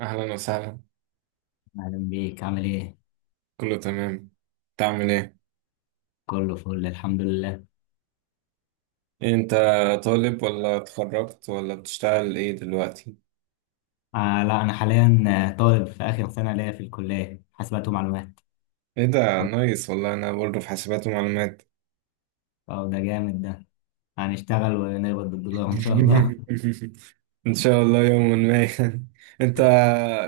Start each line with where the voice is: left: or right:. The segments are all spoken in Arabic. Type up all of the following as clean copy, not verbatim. right: أهلا وسهلا.
left: أهلا بيك، عامل إيه؟
right: كله تمام. تعمل إيه؟
left: كله فل الحمد لله.
right: أنت طالب ولا اتخرجت ولا بتشتغل إيه دلوقتي؟
left: لا، أنا حاليا طالب في آخر سنة ليا في الكلية حاسبات ومعلومات.
right: إيه ده، نايس والله، أنا برضه في حاسبات ومعلومات.
left: أه، ده جامد ده. هنشتغل ونقبض بالدولار إن شاء الله.
right: إن شاء الله يوما ما. أنت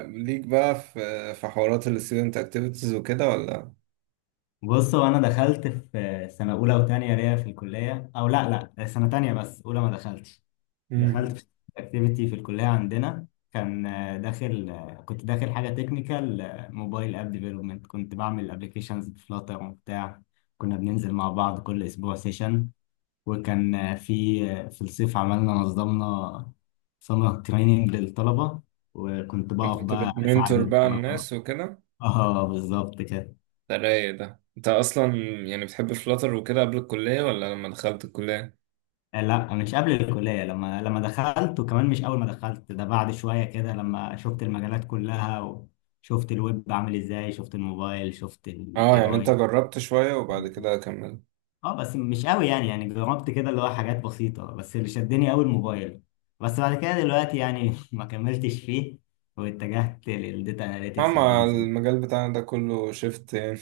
right: ليك بقى في حوارات ال student activities وكده ولا؟
left: بص، هو أنا دخلت في سنة أولى وتانية ليا في الكلية، أو لا لا، سنة تانية بس، أولى ما دخلتش.
right: مم.
left: دخلت في أكتيفيتي في الكلية عندنا، كان آه، داخل آه، كنت داخل حاجة تكنيكال، موبايل اب ديفلوبمنت، كنت بعمل ابلكيشنز بفلاتر وبتاع. كنا بننزل مع بعض كل أسبوع سيشن، وكان في الصيف نظمنا سمر تريننج للطلبة، وكنت بقف
right: كنت
left: بقى أساعد
right: بتمنتور بقى
left: الطلبة.
right: الناس وكده؟
left: اه، بالظبط كده.
right: ده رايق ده، أنت أصلا يعني بتحب فلاتر وكده قبل الكلية ولا لما دخلت الكلية؟
left: لا، مش قبل الكلية، لما دخلت، وكمان مش أول ما دخلت، ده بعد شوية كده، لما شفت المجالات كلها، وشفت الويب عامل ازاي، شفت الموبايل، شفت ال
right: اه، يعني انت
left: AI.
right: جربت شوية وبعد كده كملت.
left: اه بس مش قوي، يعني جربت كده اللي هو حاجات بسيطة، بس اللي شدني قوي الموبايل. بس بعد كده دلوقتي يعني ما كملتش فيه، واتجهت للديتا اناليتكس
right: أما
left: والبيزنس
right: المجال بتاعنا ده كله شفت يعني،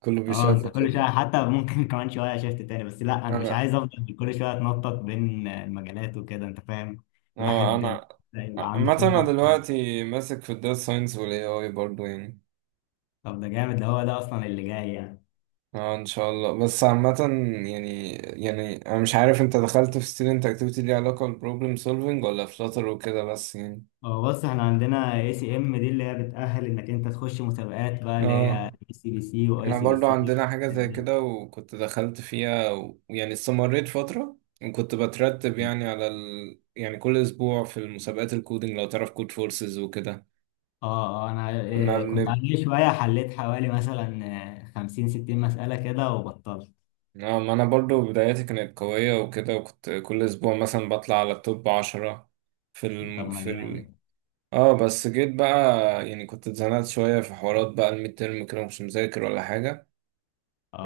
right: كله
left: اه،
right: بيشاف
left: انت كل شوية
right: كده.
left: حتى ممكن كمان شوية شفت تاني، بس لا، انا مش
right: أنا
left: عايز افضل كل شوية اتنطط بين المجالات وكده، انت فاهم.
right: آه،
left: الواحد
right: أنا
left: يبقى عنده
right: عامة أنا
left: خبرة في حاجة.
right: دلوقتي ماسك في الداتا ساينس وال AI برضه يعني.
left: طب ده جامد ده، هو ده اصلا اللي جاي يعني.
right: اه، ان شاء الله، بس عامة يعني انا مش عارف انت دخلت في student activity ليها علاقة بالبروبلم سولفينج ولا في شاطر وكده، بس يعني.
left: اه، بص، احنا عندنا اي سي ام دي، اللي هي بتأهل انك انت تخش مسابقات بقى، اللي هي
right: اه،
left: اي سي بي سي واي
right: احنا
left: سي بي
right: برضو
left: سي.
right: عندنا حاجة زي كده وكنت دخلت فيها ويعني استمريت فترة، وكنت بترتب يعني على يعني كل اسبوع في المسابقات الكودينج، لو تعرف كود فورسز وكده.
left: اه، انا
right: كنا
left: كنت
right: بن...
left: عندي شوية، حليت حوالي مثلا خمسين ستين مسألة كده وبطلت.
right: ما أنا برضو بداياتي كانت قوية وكده، وكنت كل أسبوع مثلا بطلع على التوب 10 في
left: طب
right: ال...
left: ما
right: في ال...
left: جامد.
right: اه بس جيت بقى، يعني كنت اتزنقت شوية في حوارات بقى الميد ترم كده، مش مذاكر ولا حاجة.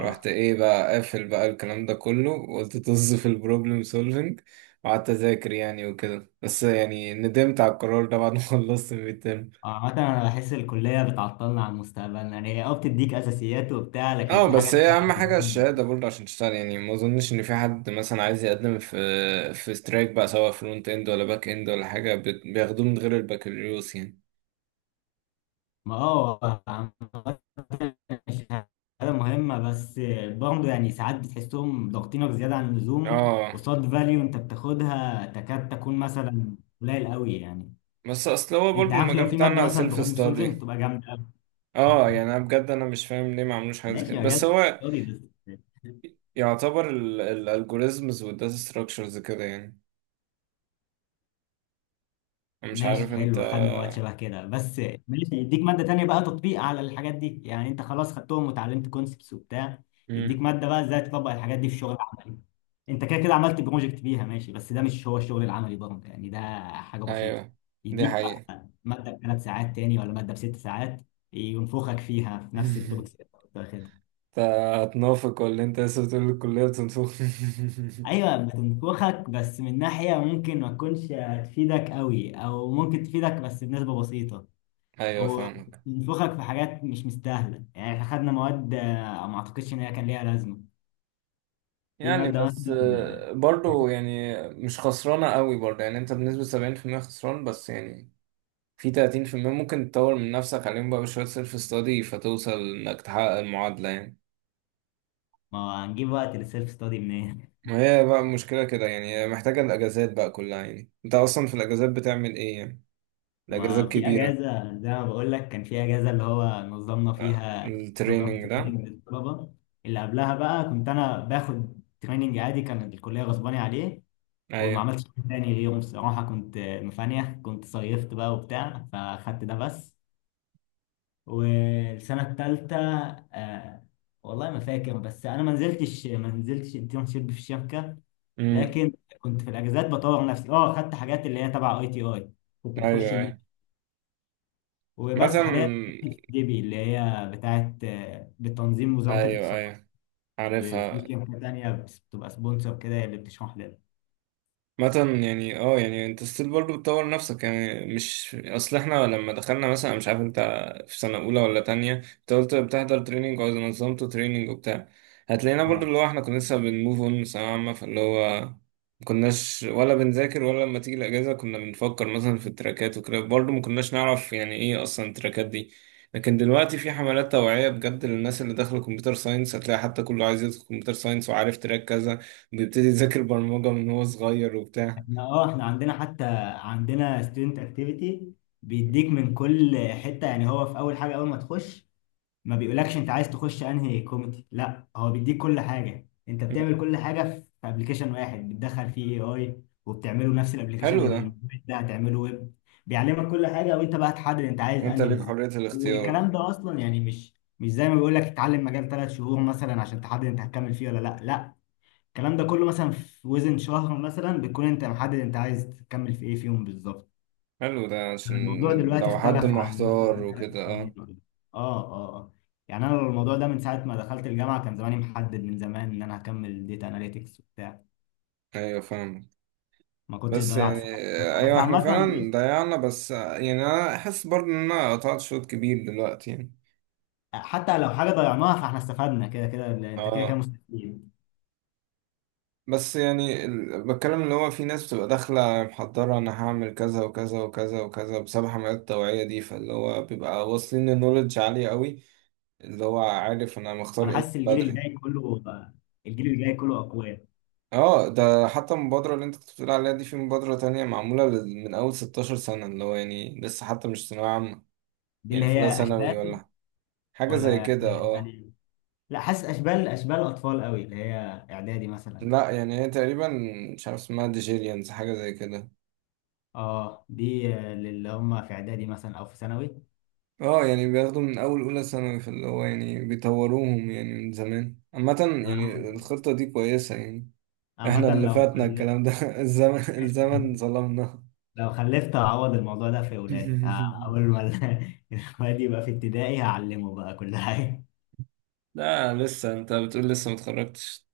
right: رحت ايه بقى، قافل بقى الكلام ده كله وقلت طز في البروبلم سولفينج وقعدت اذاكر يعني وكده. بس يعني ندمت على القرار ده بعد ما خلصت الميد.
left: اه، عامة انا بحس الكلية بتعطلنا عن مستقبلنا، يعني هي اه بتديك اساسيات وبتاع لكن
right: اه،
left: في
right: بس
left: حاجات.
right: هي اهم حاجه الشهاده برضه عشان تشتغل يعني، ما اظنش ان في حد مثلا عايز يقدم في سترايك بقى، سواء فرونت اند ولا باك اند ولا حاجه، بياخدوه من غير البكالوريوس يعني.
left: ما عامة، الشهادة مهمة، بس برضه يعني ساعات بتحسهم ضاغطينك زيادة عن اللزوم
right: اه.
left: قصاد فاليو انت بتاخدها، تكاد تكون مثلا قليل قوي يعني.
right: بس اصل هو برضه
left: انت عارف، لو
right: المجال
left: في مادة
right: بتاعنا
left: مثلا
right: سيلف
left: بروبلم سولفنج
right: ستادي.
left: تبقى جامدة،
right: اه يعني انا بجد انا مش فاهم ليه ما عملوش حاجه زي كده،
left: ماشي.
right: بس
left: مجال
right: هو
left: فاضي بس،
right: يعتبر الالجوريزمز والداتا ستراكشرز كده يعني. أنا مش عارف
left: ماشي
right: انت.
left: حلو، خدنا وقت شبه كده بس، ماشي، يديك مادة تانية بقى تطبيق على الحاجات دي، يعني انت خلاص خدتهم وتعلمت كونسبتس وبتاع، يديك
right: مم.
left: مادة بقى ازاي تطبق الحاجات دي في الشغل العملي. انت كده كده عملت بروجكت بيها، ماشي، بس ده مش هو الشغل العملي برضه يعني، ده حاجة بسيطة.
right: ايوه، دي
left: يديك
right: حقيقه.
left: بقى مادة بثلاث ساعات تاني ولا مادة بست ساعات ينفخك فيها في نفس التوبكس اللي انت كنت واخدها.
right: انت هتنافق ولا انت لسه بتقول الكليه بتنفخ؟
left: ايوه، بتنفخك، بس من ناحيه ممكن ما تكونش هتفيدك قوي، او ممكن تفيدك بس بنسبه بسيطه،
right: ايوه فاهمك.
left: وبنفخك في حاجات مش مستاهله. يعني احنا خدنا مواد ما اعتقدش ان هي كان ليها لازمه. في
right: يعني
left: ماده مثلا
right: بس
left: آه،
right: برضو يعني مش خسرانة قوي برضو، يعني انت بنسبة 70% خسران، بس يعني في 30% ممكن تطور من نفسك عليهم بقى بشوية سيلف استادي، فتوصل انك تحقق المعادلة يعني.
left: ما هو، هنجيب وقت للسيلف ستادي منين؟
right: ما هي بقى المشكلة كده يعني، هي محتاجة الأجازات بقى كلها. يعني انت أصلا في الأجازات بتعمل ايه يعني؟ الأجازات
left: ما في
right: كبيرة.
left: اجازه زي ما بقول لك، كان في اجازه اللي هو نظمنا فيها. طبعا
right: التريننج ده.
left: تريننج للطلبه. اللي قبلها بقى كنت انا باخد تريننج عادي كان الكليه غصباني عليه. وما
right: أيوه.
left: عملتش حاجة تاني اليوم. الصراحه كنت مفانيه، كنت صيفت بقى وبتاع، فاخدت ده بس. والسنة التالتة آه والله ما فاكر، بس أنا ما نزلتش انترنشيب في الشركة.
right: امم.
left: لكن كنت في الأجازات بطور نفسي. أه، خدت حاجات اللي هي تبع أي تي أي، كنت
right: أيوه،
left: بخش المنح
right: أيوه،
left: وبس.
right: مثلا
left: حاليا في ديبي اللي هي بتاعت بتنظيم وزارة
right: أيوه،
left: الاتصالات،
right: أيوه،
left: في
right: عارفها.
left: شركة تانية بتبقى سبونسر كده، هي اللي بتشرح لنا.
right: مثلا يعني اه، يعني انت ستيل برضه بتطور نفسك يعني. مش اصل احنا لما دخلنا، مثلا أنا مش عارف انت في سنة اولى ولا تانية، انت قلت بتحضر تريننج او نظمته تريننج وبتاع. هتلاقينا برضه،
left: اه،
right: اللي هو احنا كنا لسه بنموف اون ثانوية عامة، فاللي هو ما كناش ولا بنذاكر، ولا لما تيجي الاجازة كنا بنفكر مثلا في التراكات وكده، برضه ما كناش نعرف يعني ايه اصلا التراكات دي. لكن دلوقتي في حملات توعية بجد للناس اللي داخلة كمبيوتر ساينس، هتلاقي حتى كله عايز يدخل كمبيوتر ساينس وعارف تراك كذا، بيبتدي يذاكر برمجة من هو صغير وبتاع.
left: احنا عندنا حتى، عندنا ستودنت اكتيفيتي بيديك من كل حتة. يعني هو في أول حاجة، أول ما تخش ما بيقولكش انت عايز تخش انهي كوميدي، لا، هو بيديك كل حاجه، انت
right: مم.
left: بتعمل كل حاجه في ابلكيشن واحد بتدخل فيه اي اي، وبتعمله نفس الابلكيشن
right: حلو ده.
left: اللي ده هتعمله ويب. بيعلمك كل حاجه، وانت بقى تحدد انت
right: إن
left: عايز
right: انت
left: انهي
right: ليك
left: بالظبط.
right: حرية الاختيار.
left: والكلام ده اصلا يعني مش زي ما بيقولك اتعلم مجال 3 شهور مثلا عشان تحدد انت هتكمل فيه ولا لا لا. الكلام ده كله مثلا في وزن شهر مثلا بتكون انت محدد انت عايز تكمل في ايه فيهم بالظبط.
right: حلو ده، عشان
left: الموضوع دلوقتي
right: لو حد
left: اختلف عن
right: محتار
left: مثلا ثلاث
right: وكده. اه.
left: سنين اه، اه، آه. يعني انا الموضوع ده من ساعه ما دخلت الجامعه كان زماني محدد من زمان ان انا هكمل ديتا اناليتكس وبتاع،
right: ايوه فاهم.
left: ما كنتش
right: بس
left: ضيعت
right: يعني،
left: سنه في الفترة. بس
right: ايوه احنا
left: عامه، بص،
right: فعلا ضيعنا، بس يعني انا حاسس برضه ان انا قطعت شوط كبير دلوقتي يعني.
left: حتى لو حاجه ضيعناها، فاحنا استفدنا كده كده، لأن انت كده كده
right: اه
left: مستفيد.
right: بس يعني بتكلم اللي هو في ناس بتبقى داخلة محضرة، انا هعمل كذا وكذا وكذا وكذا، بسبب حملات التوعية دي، فاللي هو بيبقى واصلين لنولج عالية قوي، اللي هو عارف انا مختار
left: انا
right: ايه
left: حاسس
right: من
left: الجيل اللي
right: بدري.
left: جاي كله، اقوياء.
right: اه، ده حتى المبادرة اللي انت كنت بتقول عليها دي، في مبادرة تانية معمولة من أول 16 سنة، اللي هو يعني لسه حتى مش ثانوية عامة،
left: دي اللي
right: يعني في أولى
left: هي
right: ثانوي
left: اشبال،
right: ولا حاجة زي
left: ولا
right: كده، اه.
left: يعني، لا، حاسس اشبال اشبال اطفال قوي اللي هي اعدادي مثلا.
right: لا يعني هي تقريبا، مش عارف اسمها، ديجيريانز حاجة زي كده.
left: اه، دي اللي هم في اعدادي مثلا او في ثانوي.
right: اه، يعني بياخدوا من أول أولى ثانوي، فاللي هو يعني بيطوروهم يعني من زمان. عامة
left: آه،
right: يعني الخطة دي كويسة يعني. احنا
left: عامة
right: اللي
left: لو
right: فاتنا
left: خلفت،
right: الكلام ده الزمن، الزمن ظلمنا.
left: لو خلفت هعوض الموضوع ده في ولادي أول ما الواد يبقى في ابتدائي هعلمه بقى كل حاجة.
right: لا، لسه انت بتقول لسه متخرجتش.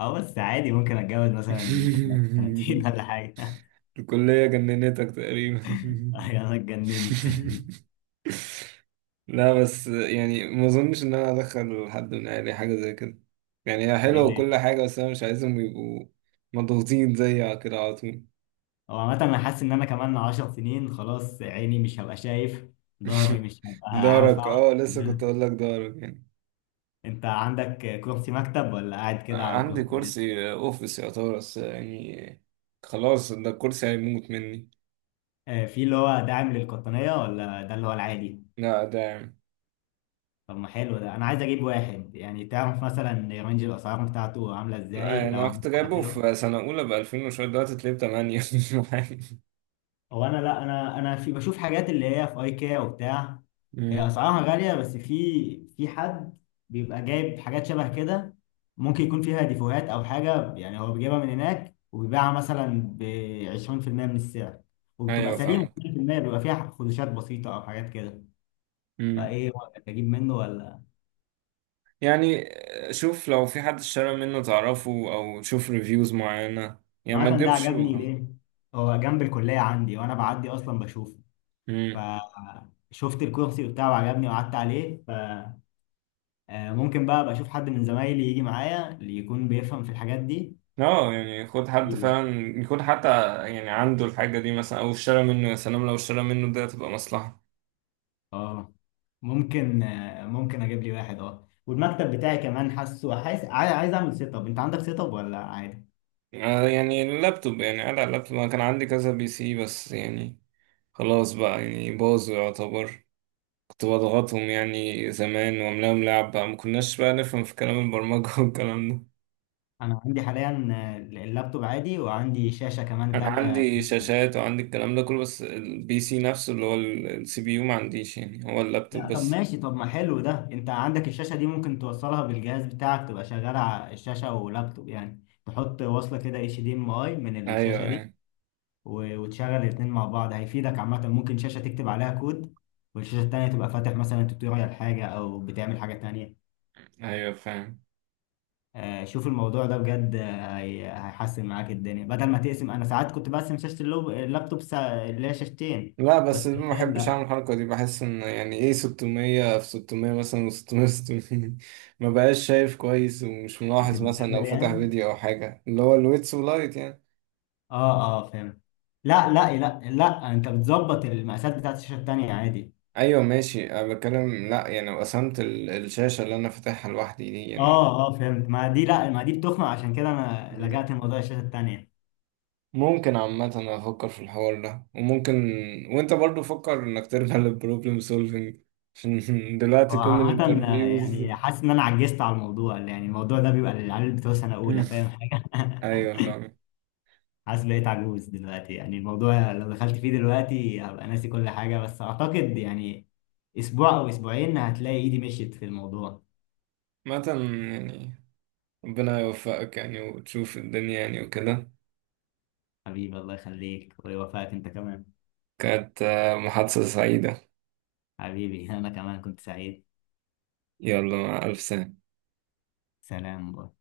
left: أه بس عادي، ممكن أتجوز مثلا في خلال سنتين ولا حاجة.
right: الكلية جننتك تقريبا.
left: أنا اتجننت.
right: لا، بس يعني ما اظنش ان انا ادخل حد من اهلي حاجة زي كده. يعني هي حلوة
left: ليه؟
right: وكل حاجة، بس انا مش عايزهم يبقوا مضغوطين زي كده على طول.
left: هو عامة أنا حاسس إن أنا كمان 10 سنين خلاص، عيني مش هبقى شايف، ظهري مش هبقى
right: دارك.
left: هينفع.
right: اه لسه كنت اقول لك دارك يعني.
left: أنت عندك كرسي مكتب ولا قاعد كده على
right: عندي
left: كرسي؟
right: كرسي اوفيس يا طارق، بس يعني خلاص، ده الكرسي هيموت مني.
left: في اللي هو داعم للقطنية ولا ده اللي هو العادي؟
right: لا، ده يعني،
left: طب ما حلو ده، انا عايز اجيب واحد، يعني تعرف مثلا رينج الاسعار بتاعته عامله
right: لا، يعني
left: ازاي لو
right: انا كنت
left: هنجيب حاجه
right: جايبه
left: حلوه.
right: في سنة اولى ب 2000 وشوية، دلوقتي تلاقيه ب 8.
left: هو انا، لا انا في بشوف حاجات اللي هي في ايكيا وبتاع، هي
right: مم.
left: اسعارها غاليه، بس في حد بيبقى جايب حاجات شبه كده، ممكن يكون فيها ديفوهات او حاجه، يعني هو بيجيبها من هناك وبيبيعها مثلا ب 20% من السعر، وبتبقى
right: ايوه
left: سليمه.
right: فاهمك.
left: 20% بيبقى فيها خدوشات بسيطه او حاجات كده.
right: امم.
left: فايه رأيك، اجيب منه ولا؟
right: يعني شوف، لو في حد اشترى منه تعرفه، او تشوف ريفيوز معينة، يعني ما
left: عامة ده
right: تجيبش.
left: عجبني. ليه؟ هو جنب الكلية عندي، وأنا بعدي أصلا بشوفه،
right: امم.
left: فشفت الكرسي وبتاع وعجبني وقعدت عليه، فممكن بقى أبقى أشوف حد من زمايلي يجي معايا اللي يكون بيفهم في الحاجات دي
right: اه يعني خد حد
left: يجيبه.
right: فعلا يكون حتى يعني عنده الحاجة دي، مثلا او اشترى منه، يا سلام لو اشترى منه ده، تبقى مصلحة.
left: اه، ممكن، أجيب لي واحد اه. والمكتب بتاعي كمان، حاسس عايز أعمل سيت أب. أنت عندك سيت أب ولا عادي؟
right: يعني اللابتوب، يعني قاعد على اللابتوب. انا كان عندي كذا بي سي بس يعني خلاص بقى، يعني باظوا يعتبر، كنت بضغطهم يعني زمان واملاهم لعب بقى، ما كناش بقى نفهم في كلام البرمجة والكلام ده.
left: أنا عندي حاليا اللابتوب عادي، وعندي شاشة كمان
right: انا
left: تانية.
right: عندي شاشات وعندي الكلام ده كله، بس البي سي نفسه اللي هو السي بي يو ما عنديش، يعني هو اللابتوب
left: لا طب
right: بس.
left: ماشي، طب ما حلو ده، انت عندك الشاشة دي ممكن توصلها بالجهاز بتاعك، تبقى شغالة على الشاشة ولابتوب، يعني تحط وصلة كده HDMI من
right: ايوه،
left: الشاشة دي
right: ايوه.
left: وتشغل الاتنين مع بعض، هيفيدك عامة. ممكن شاشة تكتب عليها كود، والشاشة التانية تبقى فاتح مثلا توتوريال حاجة او بتعمل حاجة تانية.
right: ايوه فاهم.
left: شوف الموضوع ده بجد، هيحسن معاك الدنيا بدل ما تقسم. انا ساعات كنت بقسم شاشة اللابتوب اللي هي شاشتين،
right: لا، بس
left: بس
right: ما
left: حاليا
right: بحبش
left: لا.
right: اعمل الحركه دي، بحس ان يعني ايه، 600 في 600 مثلا و600 600 ما بقاش شايف كويس، ومش ملاحظ مثلا لو
left: بتتزاول
right: فتح
left: يعني.
right: فيديو او حاجه، اللي هو الويتس ولايت يعني.
left: اه، اه، فهمت. لا لا لا لا، انت بتظبط المقاسات بتاعت الشاشه التانيه عادي.
right: ايوه ماشي، انا بتكلم لا يعني لو قسمت الشاشه اللي انا فاتحها لوحدي دي
left: اه، اه، فهمت، ما دي لا، ما دي بتخنق، عشان كده انا
right: يعني.
left: لجأت لموضوع الشاشه التانيه.
right: ممكن عامة أفكر في الحوار ده، وممكن، وأنت برضو فكر إنك ترجع للبروبلم سولفينج، عشان دلوقتي
left: هو
right: كل
left: عامة
right: الانترفيوز.
left: يعني حاسس ان انا عجزت على الموضوع، يعني الموضوع ده بيبقى للعيال بتوع سنه
right: مم.
left: اولى فاهم حاجه.
right: أيوة فاهم.
left: حاسس بقيت عجوز دلوقتي، يعني الموضوع لو دخلت فيه دلوقتي هبقى ناسي كل حاجه، بس اعتقد يعني اسبوع او اسبوعين هتلاقي ايدي مشيت في الموضوع.
right: عامة يعني ربنا يوفقك يعني، وتشوف الدنيا يعني وكده.
left: حبيبي، الله يخليك ويوفقك انت كمان.
right: كانت محادثة سعيدة.
left: حبيبي، انا كمان كنت سعيد.
right: يلا، مع ألف سنة.
left: سلام.